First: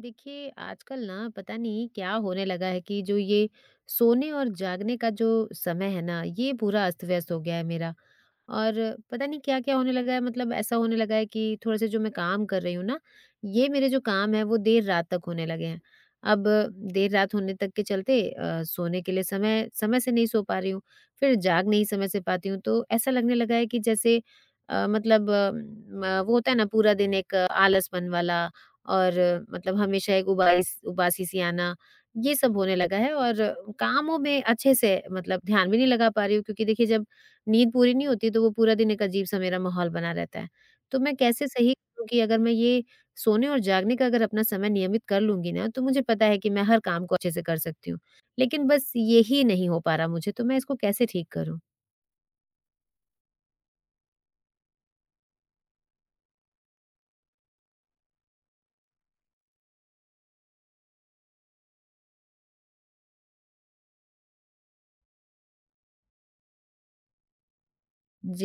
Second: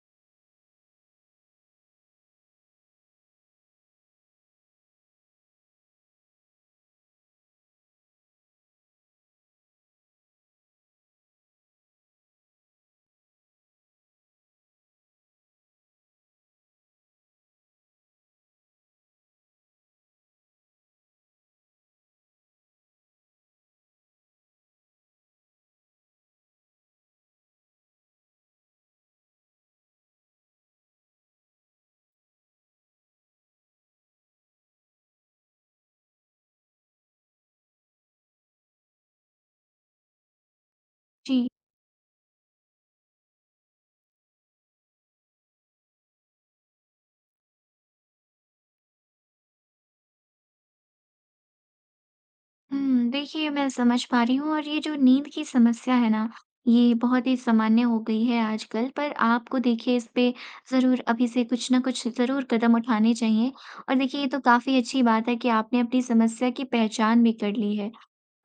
देखिए, आजकल ना पता नहीं क्या होने लगा है कि जो ये सोने और जागने का जो समय है ना, ये पूरा अस्त-व्यस्त हो गया है मेरा। और पता नहीं क्या-क्या होने लगा है मतलब ऐसा होने लगा है कि थोड़े से जो मैं काम कर रही हूँ ना, ये मेरे जो काम हैं वो देर रात तक होने लगे हैं। अब देर रात होने तक के चलते सोने के लिए समय समय से नहीं सो पा रही हूँ, फिर जाग नहीं समय से पाती हूँ, तो ऐसा लगने लगा है कि जैसे मतलब अ, म वो होता है ना पूरा दिन एक आलसपन वाला और मतलब हमेशा एक उबाइस उबासी-सी आना, ये सब होने लगा है और कामों में अच्छे से मतलब ध्यान भी नहीं लगा पा रही हूँ क्योंकि देखिए जब नींद पूरी नहीं होती, तो वो पूरा दिन एक अजीब-सा मेरा माहौल बना रहता है। तो मैं कैसे जी। सही करूँ कि अगर मैं ये सोने और जागने का अगर अपना समय नियमित कर लूँगी ना, तो मुझे पता है कि मैं हर काम को अच्छे से कर सकती हूँ। लेकिन बस यही नहीं हो पा रहा मुझे, तो मैं इसको कैसे ठीक करूँ? देखिए, मैं समझ पा रही हूँ, और ये जो नींद की समस्या है ना, ये बहुत ही सामान्य हो गई है आजकल। पर आपको देखिए, इस पे ज़रूर अभी से कुछ न कुछ ज़रूर कदम उठाने चाहिए। और देखिए, ये तो काफ़ी अच्छी बात है कि आपने अपनी समस्या की पहचान भी कर ली है।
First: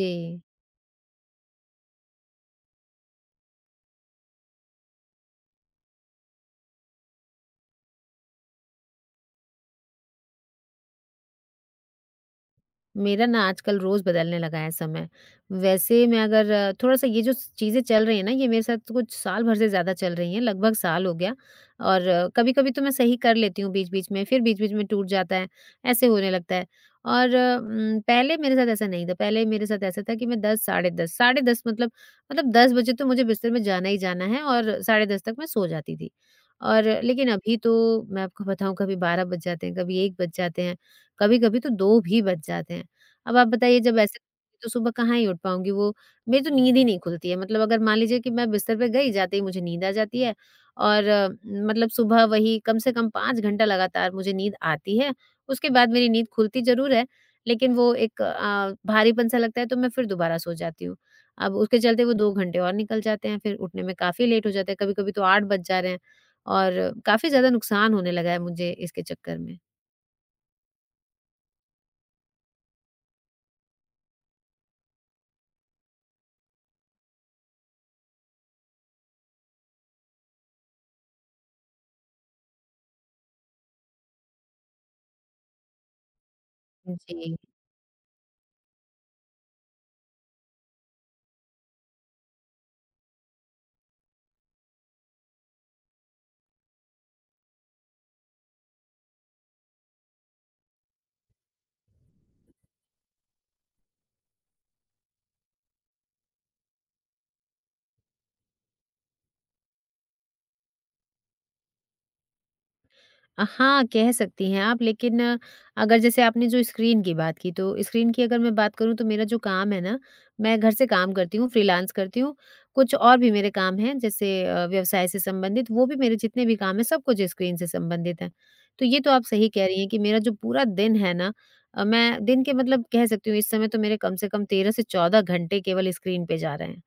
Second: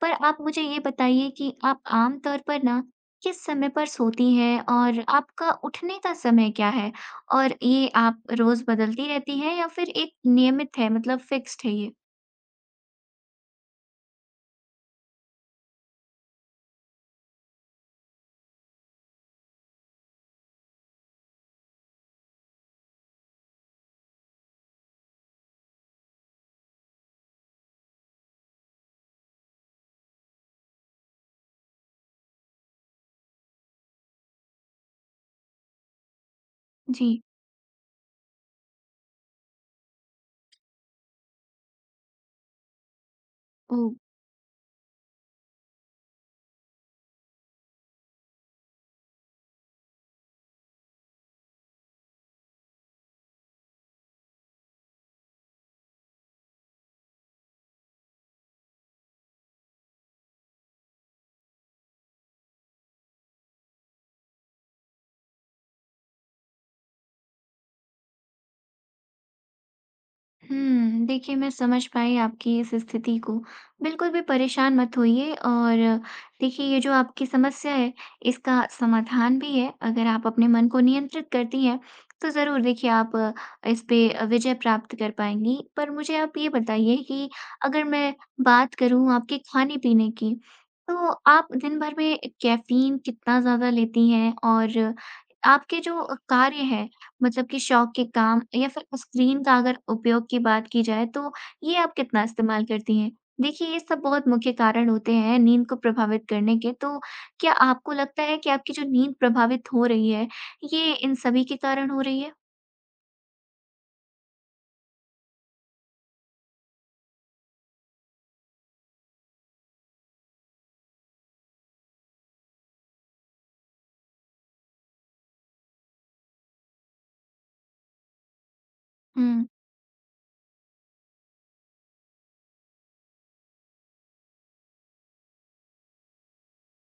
पर आप मुझे ये बताइए कि आप आम तौर पर ना किस समय पर सोती हैं, और आपका उठने का समय क्या है? और ये आप रोज़ बदलती रहती हैं या फिर एक नियमित है, मतलब फ़िक्स्ड है ये? मेरा ना आजकल रोज़ बदलने लगा है समय। वैसे मैं अगर थोड़ा-सा ये जो चीज़ें चल रही हैं ना, ये मेरे साथ तो कुछ साल भर से ज़्यादा चल रही हैं, लगभग साल हो गया। और कभी-कभी तो मैं सही कर लेती हूँ बीच-बीच में, फिर बीच-बीच में टूट जाता है, ऐसे होने लगता है। और पहले मेरे साथ ऐसा नहीं था, पहले मेरे साथ ऐसा था कि मैं 10 साढ़े 10 साढ़े 10 मतलब मतलब 10 बजे तो मुझे बिस्तर में जाना ही जाना है और साढ़े 10 तक मैं सो जाती थी। और जी। लेकिन अभी तो मैं आपको बताऊँ कभी 12 बज जाते हैं, कभी 1 बज जाते हैं, कभी-कभी तो 2 भी बज जाते हैं। अब आप बताइए ओह! जब ऐसे तो सुबह कहाँ ही उठ पाऊँगी वो मेरी तो नींद ही नहीं खुलती है मतलब अगर मान लीजिए कि मैं बिस्तर पे गई, जाते ही मुझे नींद आ जाती है और मतलब सुबह वही कम से कम 5 घंटा लगातार मुझे नींद आती है, उसके बाद मेरी नींद खुलती ज़रूर है, लेकिन वो एक भारीपन-सा लगता है तो मैं फिर दोबारा सो जाती हूँ। अब उसके चलते वो 2 घंटे और निकल जाते हैं, फिर उठने में काफ़ी लेट हो जाता है, कभी-कभी तो 8 बज जा रहे हैं और काफ़ी ज़्यादा नुकसान होने लगा है मुझे इसके चक्कर में। देखिए, मैं समझ पाई आपकी इस स्थिति को। बिल्कुल भी परेशान मत होइए, और देखिए, ये जो आपकी समस्या है, इसका समाधान भी है। अगर आप अपने मन को नियंत्रित करती हैं, तो ज़रूर देखिए, आप इस पे विजय प्राप्त कर पाएँगी। पर मुझे आप ये बताइए कि जी। अगर मैं बात करूँ आपके खाने-पीने की, तो आप दिन भर में कैफ़ीन कितना ज़्यादा लेती हैं? और आपके जो कार्य हैं, मतलब कि शौक के काम या फिर स्क्रीन का अगर उपयोग की बात की जाए, तो ये आप कितना इस्तेमाल करती हैं? देखिए, ये सब बहुत मुख्य कारण होते हैं नींद को प्रभावित करने के, तो क्या आपको लगता है कि आपकी जो नींद प्रभावित हो रही है, ये इन सभी के कारण हो रही है? हाँ, कह सकती हैं आप लेकिन अगर जैसे आपने जो स्क्रीन की बात की, तो स्क्रीन की अगर मैं बात करूँ तो मेरा जो काम है ना, मैं घर से काम करती हूँ, फ्रीलांस करती हूँ। कुछ और भी मेरे काम हैं जैसे व्यवसाय से संबंधित, वो भी मेरे जितने भी काम हैं सब कुछ स्क्रीन से संबंधित हैं। तो ये तो आप हुँ। सही कह रही हैं कि मेरा जो पूरा दिन है ना मैं दिन के मतलब कह सकती हूँ इस समय तो मेरे कम से कम 13 से 14 घंटे केवल स्क्रीन पे जा रहे हैं।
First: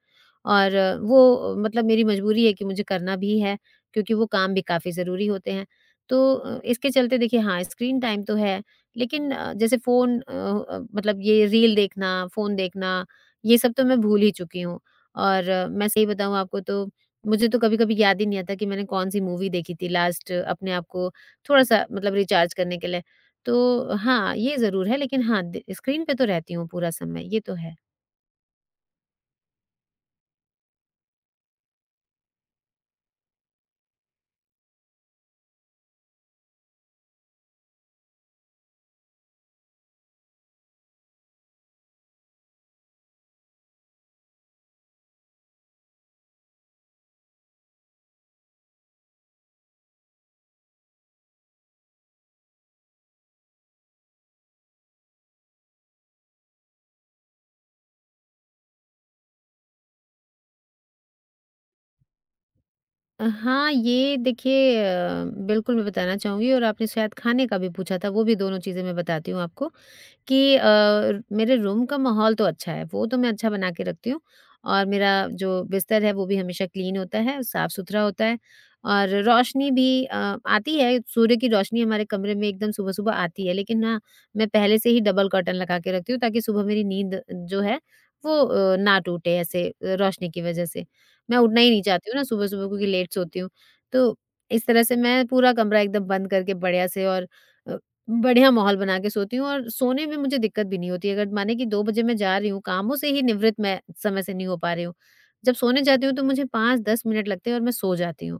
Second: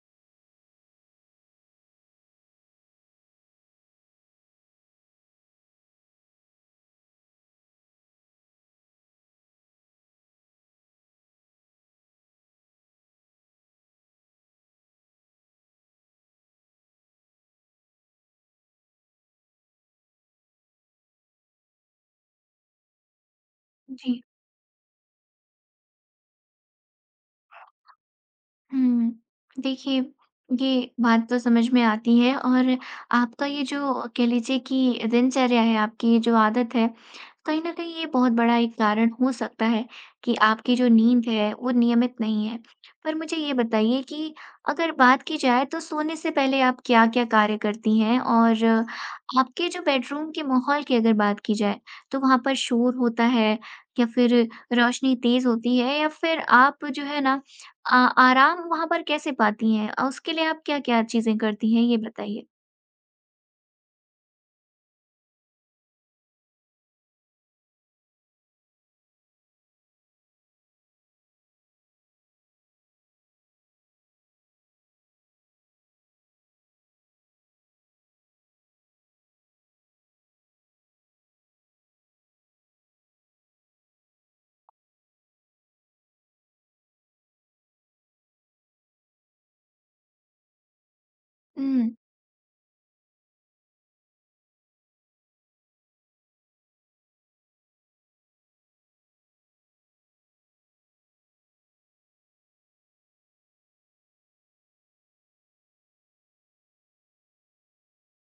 और वो मतलब मेरी मजबूरी है कि मुझे करना भी है, क्योंकि वो काम भी काफ़ी ज़रूरी होते हैं। तो इसके चलते देखिए हाँ, स्क्रीन टाइम तो है, लेकिन जैसे फ़ोन मतलब ये रील देखना, फ़ोन देखना, ये सब तो मैं भूल ही चुकी हूँ। और मैं सही बताऊँ आपको तो मुझे तो कभी-कभी याद ही नहीं आता कि मैंने कौन-सी मूवी देखी थी लास्ट अपने आप को थोड़ा-सा मतलब रिचार्ज करने के लिए। तो जी। हाँ, ये ज़रूर है लेकिन हाँ, द स्क्रीन पे तो रहती हूँ पूरा समय, ये तो है। हुँ। देखिए, ये बात तो समझ में आती है, और आपका ये जो कह लीजिए कि दिनचर्या है, आपकी ये जो आदत है, कहीं न कहीं ये बहुत बड़ा एक कारण हो सकता है कि आपकी जो नींद है, वो नियमित नहीं है। पर मुझे ये बताइए कि अगर बात की जाए, तो सोने से पहले आप क्या-क्या कार्य करती हैं? और आपके जो बेडरूम के माहौल की अगर बात की जाए, तो वहाँ पर शोर होता है, या फिर रोशनी तेज़ होती है, या फिर आप जो है ना, आ आराम वहाँ पर कैसे पाती हैं? उसके लिए आप क्या-क्या चीज़ें करती हैं, ये बताइए? हाँ, ये देखिए बिल्कुल मैं बताना चाहूँगी और आपने शायद खाने का भी पूछा था, वो भी दोनों चीज़ें मैं बताती हूँ आपको। कि मेरे रूम का माहौल तो अच्छा है, वो तो मैं अच्छा बना के रखती हूँ और मेरा जो बिस्तर है वो भी हमेशा क्लीन होता है, साफ-सुथरा होता है और रोशनी भी आती है, सूर्य की रोशनी हमारे कमरे में एकदम सुबह-सुबह आती है, लेकिन ना मैं पहले से ही डबल कर्टन लगा के रखती हूँ ताकि सुबह मेरी नींद जो है वो ना टूटे ऐसे रोशनी की वज़ह से। मैं उठना ही नहीं हुँ। चाहती हूँ ना सुबह-सुबह क्योंकि लेट सोती हूँ। तो इस तरह से मैं पूरा कमरा एकदम बंद करके बढ़िया से और अ, बढ़िया माहौल बना के सोती हूँ और सोने में मुझे दिक्कत भी नहीं होती। अगर माने कि 2 बजे मैं जा रही हूँ, कामों से ही निवृत्त मैं समय से नहीं हो पा रही हूँ। जब सोने जाती हूँ तो मुझे 5-10 मिनट लगते हैं और मैं सो जाती हूँ।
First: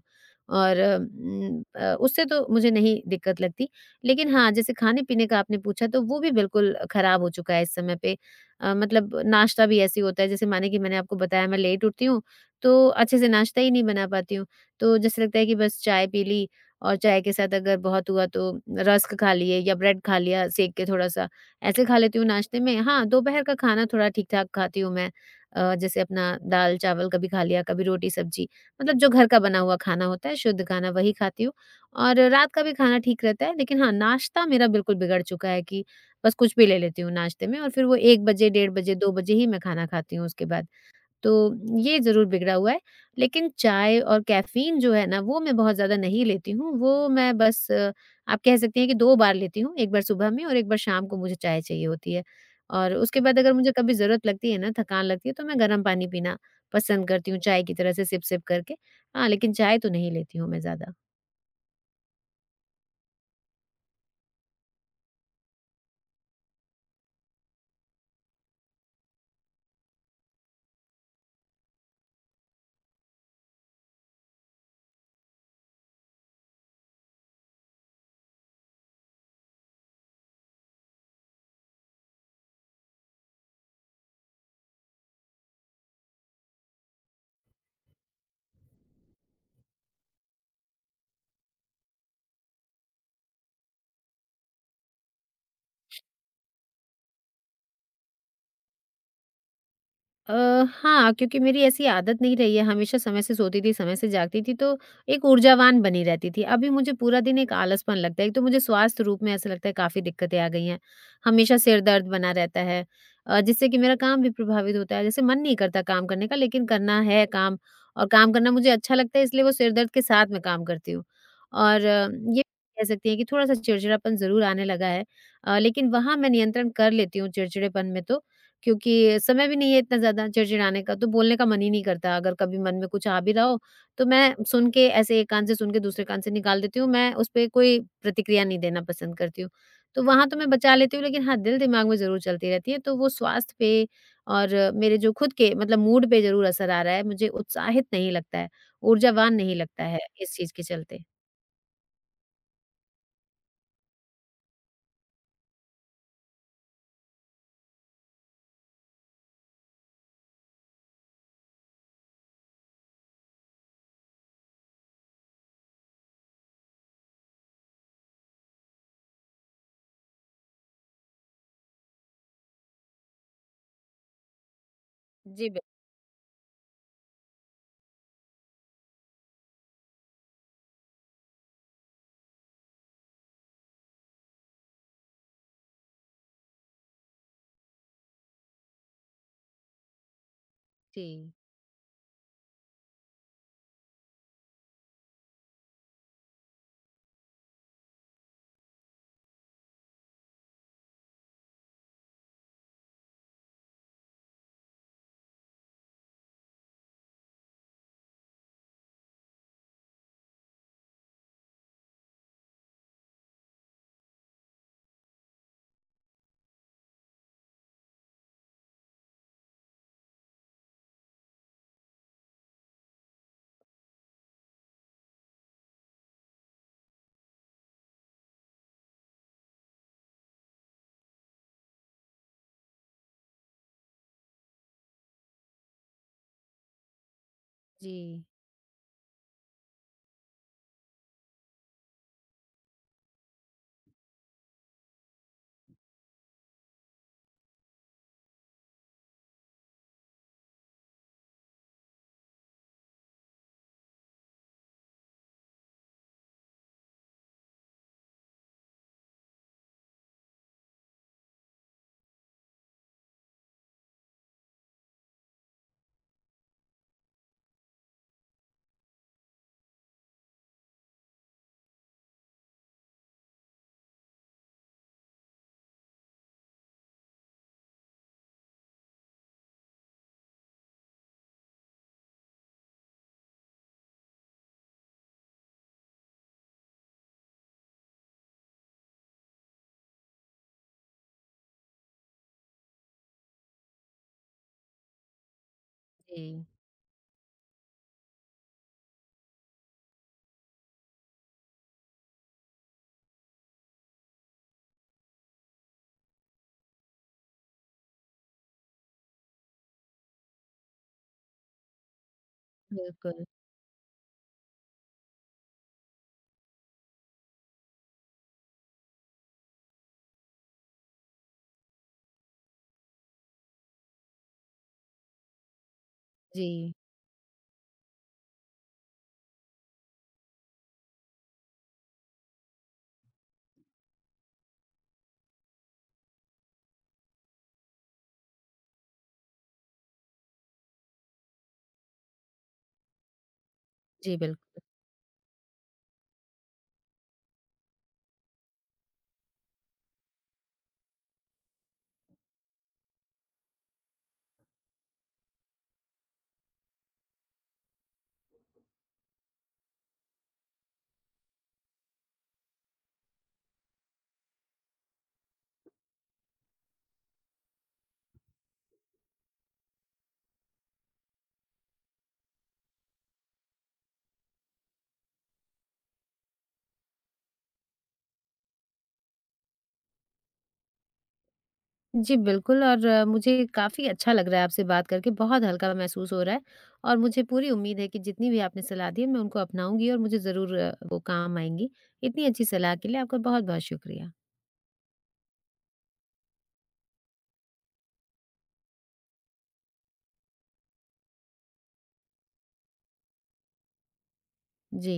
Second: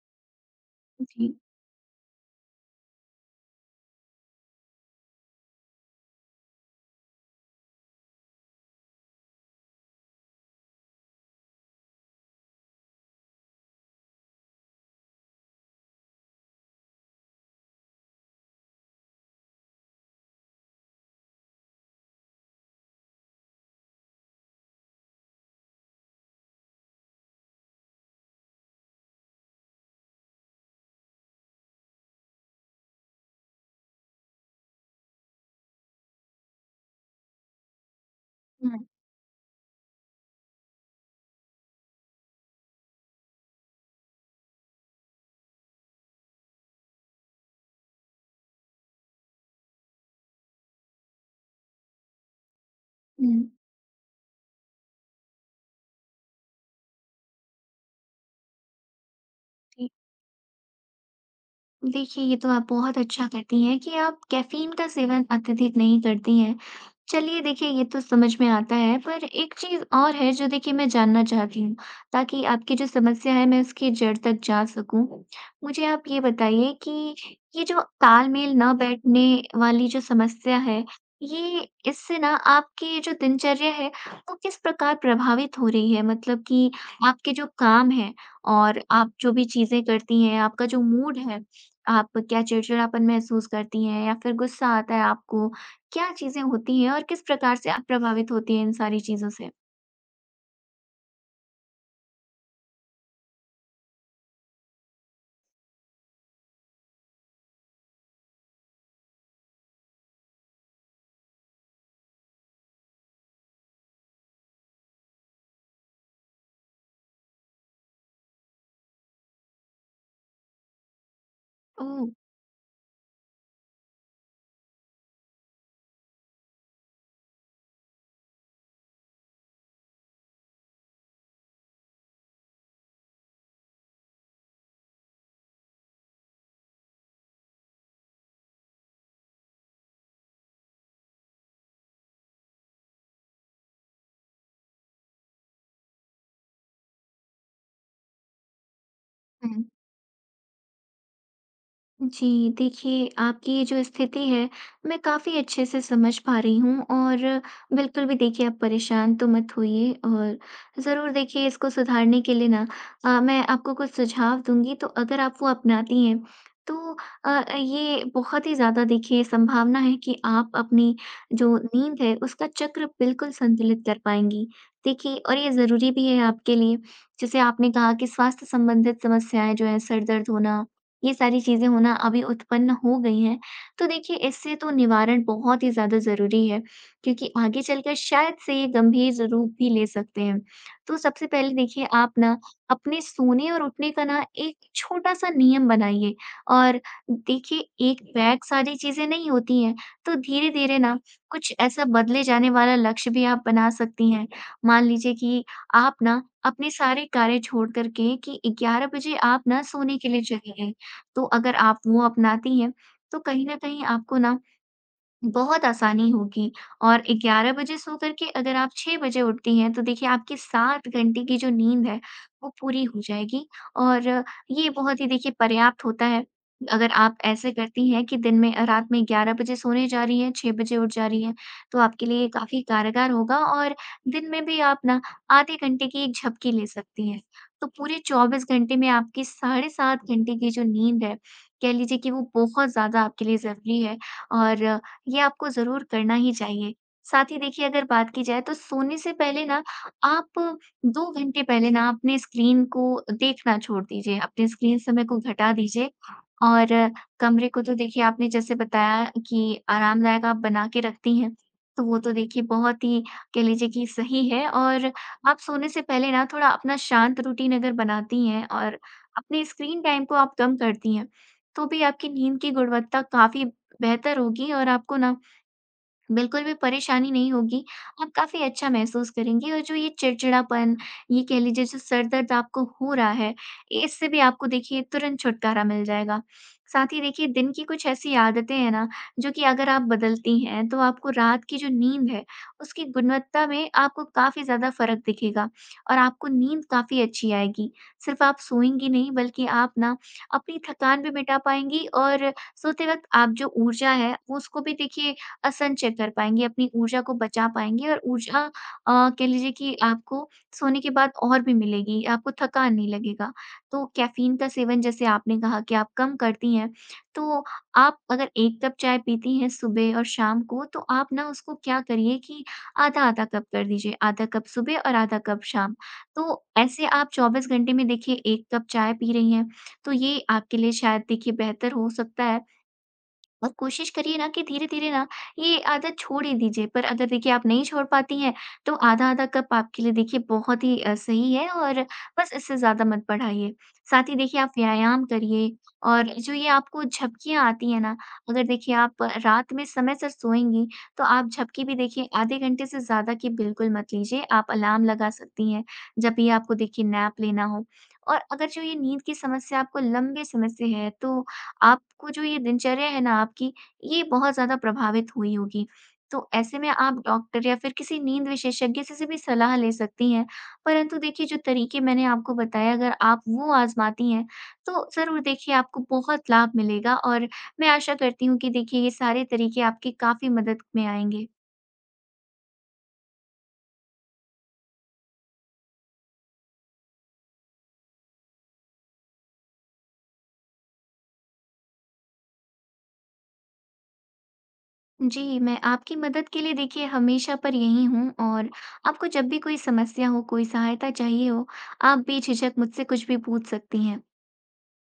और जी। उससे तो मुझे नहीं दिक्कत लगती। लेकिन हाँ, जैसे खाने-पीने का आपने पूछा तो वो भी बिल्कुल खराब हो चुका है इस समय पे। मतलब नाश्ता भी ऐसे ही होता है जैसे माने कि मैंने आपको बताया मैं लेट उठती हूँ, तो अच्छे से नाश्ता ही नहीं बना पाती हूँ। तो जैसे लगता है कि बस चाय पी ली और चाय के साथ अगर बहुत हुआ तो रस्क खा लिए या ब्रेड खा लिया सेक के थोड़ा-सा, ऐसे खा लेती हूँ नाश्ते में। हाँ, दोपहर का खाना थोड़ा ठीक-ठाक खाती हूँ मैं जैसे अपना दाल-चावल कभी खा लिया, कभी रोटी-सब्जी, मतलब जो घर का बना हुआ खाना होता है, शुद्ध खाना वही खाती हूँ। और रात का भी खाना ठीक रहता है, लेकिन हाँ, नाश्ता मेरा बिल्कुल बिगड़ चुका है कि बस कुछ भी ले लेती हूँ नाश्ते में और फिर वो 1 बजे, डेढ़ हुँ। बजे, 2 बजे ही मैं खाना खाती हूँ उसके बाद। तो ये ज़रूर बिगड़ा हुआ है, लेकिन चाय और कैफ़ीन जो है ना, वो मैं बहुत ज़्यादा नहीं लेती हूँ, वो मैं बस आप कह सकती हैं कि 2 बार लेती हूँ, एक बार सुबह में और एक बार शाम को मुझे चाय चाहिए होती है। और उसके हुँ। बाद अगर मुझे कभी ज़रूरत लगती है ना, थकान लगती है, तो मैं गर्म पानी पीना पसंद करती हूँ, चाय की तरह से सिप-सिप करके। हाँ, लेकिन चाय जी। तो नहीं लेती हूँ मैं ज़्यादा। देखिए, ये तो आप बहुत अच्छा करती हैं कि आप कैफ़ीन का सेवन अत्यधिक नहीं करती हैं। चलिए देखिए, ये तो समझ में आता है, पर एक चीज़ और है जो देखिए, मैं जानना चाहती हूँ, ताकि आपकी जो समस्या है, मैं उसकी जड़ तक जा सकूँ। मुझे आप ये बताइए कि ये जो तालमेल ना बैठने वाली जो समस्या है, ये इससे ना आपकी जो दिनचर्या है, वो किस प्रकार प्रभावित हो रही है? मतलब कि आपके जो काम हैं और आप जो भी चीज़ें करती हैं, आपका जो मूड है, आप क्या चिड़चिड़ापन महसूस करती हैं, या फिर गुस्सा आता है आपको, क्या चीज़ें होती हैं, और किस प्रकार से आप प्रभावित होती हैं इन सारी चीज़ों से? अ, हाँ, क्योंकि मेरी ऐसी आदत नहीं रही है, हमेशा समय से सोती थी, समय से जागती थी, तो एक ऊर्जावान बनी रहती थी। अभी मुझे पूरा दिन एक आलसपन लगता है, एक तो मुझे स्वास्थ्य रूप में ऐसा लगता है काफ़ी दिक्कतें आ गई हैं। हमेशा सिर दर्द बना रहता है जिससे कि मेरा काम भी प्रभावित होता है। जैसे मन नहीं करता काम करने का, लेकिन करना है काम और काम करना मुझे अच्छा लगता है, इसलिए वो सिर दर्द के साथ मैं काम करती हूँ। और ओह! ये कह सकती हैं कि थोड़ा-सा चिड़चिड़ापन ज़रूर आने लगा है लेकिन वहाँ मैं नियंत्रण कर लेती हूँ चिड़चिड़ेपन में तो क्योंकि समय भी नहीं है इतना ज़्यादा चिड़चिड़ाने का, तो बोलने का मन ही नहीं करता। अगर कभी मन में कुछ आ भी रहा हो, तो मैं सुन के ऐसे एक कान से सुन के दूसरे कान से निकाल देती हूँ। मैं उस पे कोई प्रतिक्रिया नहीं देना पसंद करती हूँ। तो वहाँ तो मैं बचा लेती हूँ, लेकिन हाँ, दिल-दिमाग में ज़रूर चलती रहती है। तो वो स्वास्थ्य पे और मेरे जो खुद के मतलब मूड पे ज़रूर असर आ रहा है। मुझे उत्साहित नहीं लगता है, ऊर्जावान नहीं हुँ, लगता है इस चीज़ के चलते। जी, देखिए, आपकी ये जो स्थिति है, मैं काफ़ी अच्छे से समझ पा रही हूँ, और बिल्कुल भी देखिए, आप परेशान तो मत होइए, और ज़रूर देखिए, इसको सुधारने के लिए ना मैं आपको कुछ सुझाव दूँगी, तो अगर आप वो अपनाती हैं, तो ये बहुत ही ज़्यादा देखिए, संभावना है कि आप अपनी जो नींद है, उसका चक्र बिल्कुल संतुलित कर पाएँगी। देखिए, और जी, ये बिल ज़रूरी भी है आपके लिए, जैसे आपने कहा कि स्वास्थ्य संबंधित समस्याएँ जो हैं, सर दर्द होना, ये सारी चीज़ें होना अभी उत्पन्न हो गई हैं, तो देखिए, इससे तो निवारण बहुत ही ज़्यादा ज़रूरी है, क्योंकि आगे चलकर शायद से ये गंभीर रूप भी ले सकते हैं। तो सबसे जी, पहले देखिए, आप ना अपने सोने और उठने का ना एक छोटा-सा नियम बनाइए, और देखिए, एक बैग सारी चीज़ें नहीं होती हैं, तो धीरे-धीरे ना कुछ ऐसा बदले जाने वाला लक्ष्य भी आप बना सकती हैं। मान लीजिए कि आप ना अपने सारे कार्य छोड़ कर के कि 11 बजे आप ना सोने के लिए चली गईं। तो अगर आप वो अपनाती हैं, तो कहीं न कहीं आपको ना बहुत आसानी होगी, और 11 बजे सो करके अगर आप 6 बजे उठती हैं, तो देखिए, आपकी 7 घंटे की जो नींद है, वो पूरी हो जाएगी, और ये बहुत ही देखिए, पर्याप्त होता है। अगर आप ऐसे करती हैं कि दिन में रात में 11 बजे सोने जा रही हैं, 6 बजे उठ जा रही हैं, तो आपके लिए ये काफ़ी कारगर होगा, और दिन में भी आप ना आधे घंटे की एक झपकी ले सकती हैं। तो पूरे जी, 24 घंटे में आपकी साढ़े 7 घंटे की जो नींद है, कह लीजिए कि वो बहुत ज़्यादा आपके लिए ज़रूरी है, और ये आपको ज़रूर करना ही चाहिए। साथ ही देखिए, अगर बात की जाए, तो सोने से पहले ना आप 2 घंटे पहले ना अपने स्क्रीन को देखना छोड़ दीजिए, अपने स्क्रीन समय को घटा दीजिए, और कमरे को तो देखिए, आपने जैसे बताया कि आरामदायक आप बना के रखती हैं, तो वो तो देखिए, बहुत ही कह लीजिए कि सही है, और आप सोने से पहले ना थोड़ा अपना शांत रूटीन अगर बनाती हैं, और अपने स्क्रीन टाइम को आप कम करती हैं, तो भी आपकी नींद की गुणवत्ता काफ़ी बेहतर होगी, और आपको ना बिल्कुल भी परेशानी नहीं होगी। आप काफ़ी अच्छा महसूस करेंगी, और जो ये चिड़चिड़ापन, ये कह लीजिए, जो सर दर्द आपको हो रहा है, इससे भी आपको देखिए, तुरंत छुटकारा मिल जाएगा। साथ ही देखिए, दिन की कुछ ऐसी आदतें हैं ना, जो कि अगर आप बदलती हैं, तो आपको रात की जो नींद है, उसकी गुणवत्ता में आपको काफ़ी ज़्यादा फ़र्क दिखेगा, और आपको जी, नींद काफ़ी अच्छी आएगी। सिर्फ़ आप सोएँगी नहीं, बल्कि आप ना अपनी थकान भी मिटा पाएँगी, और सोते वक़्त आप जो ऊर्जा है, उसको भी देखिए, संचय कर पाएँगे, अपनी ऊर्जा को बचा पाएँगे, और ऊर्जा कह लीजिए कि आपको सोने के बाद और भी मिलेगी, आपको थकान नहीं बिल्कुल। लगेगा। तो कैफ़ीन का सेवन जैसे आपने कहा कि आप कम करती हैं, तो आप अगर 1 कप चाय पीती हैं सुबह और शाम को, तो आप ना उसको क्या करिए कि आधा-आधा कप कर दीजिए, आधा कप सुबह और आधा कप शाम। तो जी, ऐसे आप 24 घंटे में देखिए, 1 कप चाय पी रही हैं, तो ये आपके लिए शायद देखिए, बेहतर हो सकता है। और कोशिश करिए ना कि धीरे-धीरे ना ये आदत छोड़ ही दीजिए। पर अगर देखिए, आप नहीं छोड़ पाती हैं, तो आधा-आधा कप आपके लिए देखिए, बहुत ही सही है, और बस इससे ज़्यादा मत बढ़ाइए। साथ ही जी, बिल्कुल। देखिए, आप व्यायाम करिए, और जो ये आपको झपकियाँ आती हैं ना, अगर देखिए, आप रात में समय से सोएँगी, तो आप झपकी भी देखिए, आधे घंटे से ज़्यादा की बिल्कुल मत लीजिए। आप अलार्म लगा सकती हैं, जब भी आपको देखिए, नैप लेना हो। और अगर जो ये नींद की समस्या आपको लंबे समय से है, तो आपको जो ये दिनचर्या है ना आपकी, ये बहुत ज़्यादा प्रभावित हुई होगी। तो ऐसे में आप डॉक्टर या फिर किसी नींद विशेषज्ञ से भी सलाह ले सकती हैं। परंतु देखिए, जो तरीके मैंने आपको बताए, अगर आप वो आज़माती हैं, तो ज़रूर देखिए, आपको बहुत लाभ मिलेगा, और मैं आशा करती हूँ कि देखिए, ये सारे तरीके आपकी काफ़ी मदद में आएँगे। जी, बिल्कुल और मुझे काफ़ी अच्छा लग रहा है आपसे बात करके, बहुत हल्का महसूस हो रहा है और मुझे पूरी उम्मीद है कि जितनी भी आपने सलाह दी है, मैं उनको अपनाऊँगी और मुझे ज़रूर वो काम आएँगी। इतनी अच्छी सलाह के लिए आपका बहुत-बहुत शुक्रिया। जी, मैं आपकी मदद के लिए देखिए, हमेशा पर यहीं हूँ, और आपको जब भी कोई समस्या हो, कोई सहायता चाहिए हो, आप बेझिझक मुझसे कुछ भी पूछ सकती हैं। जी।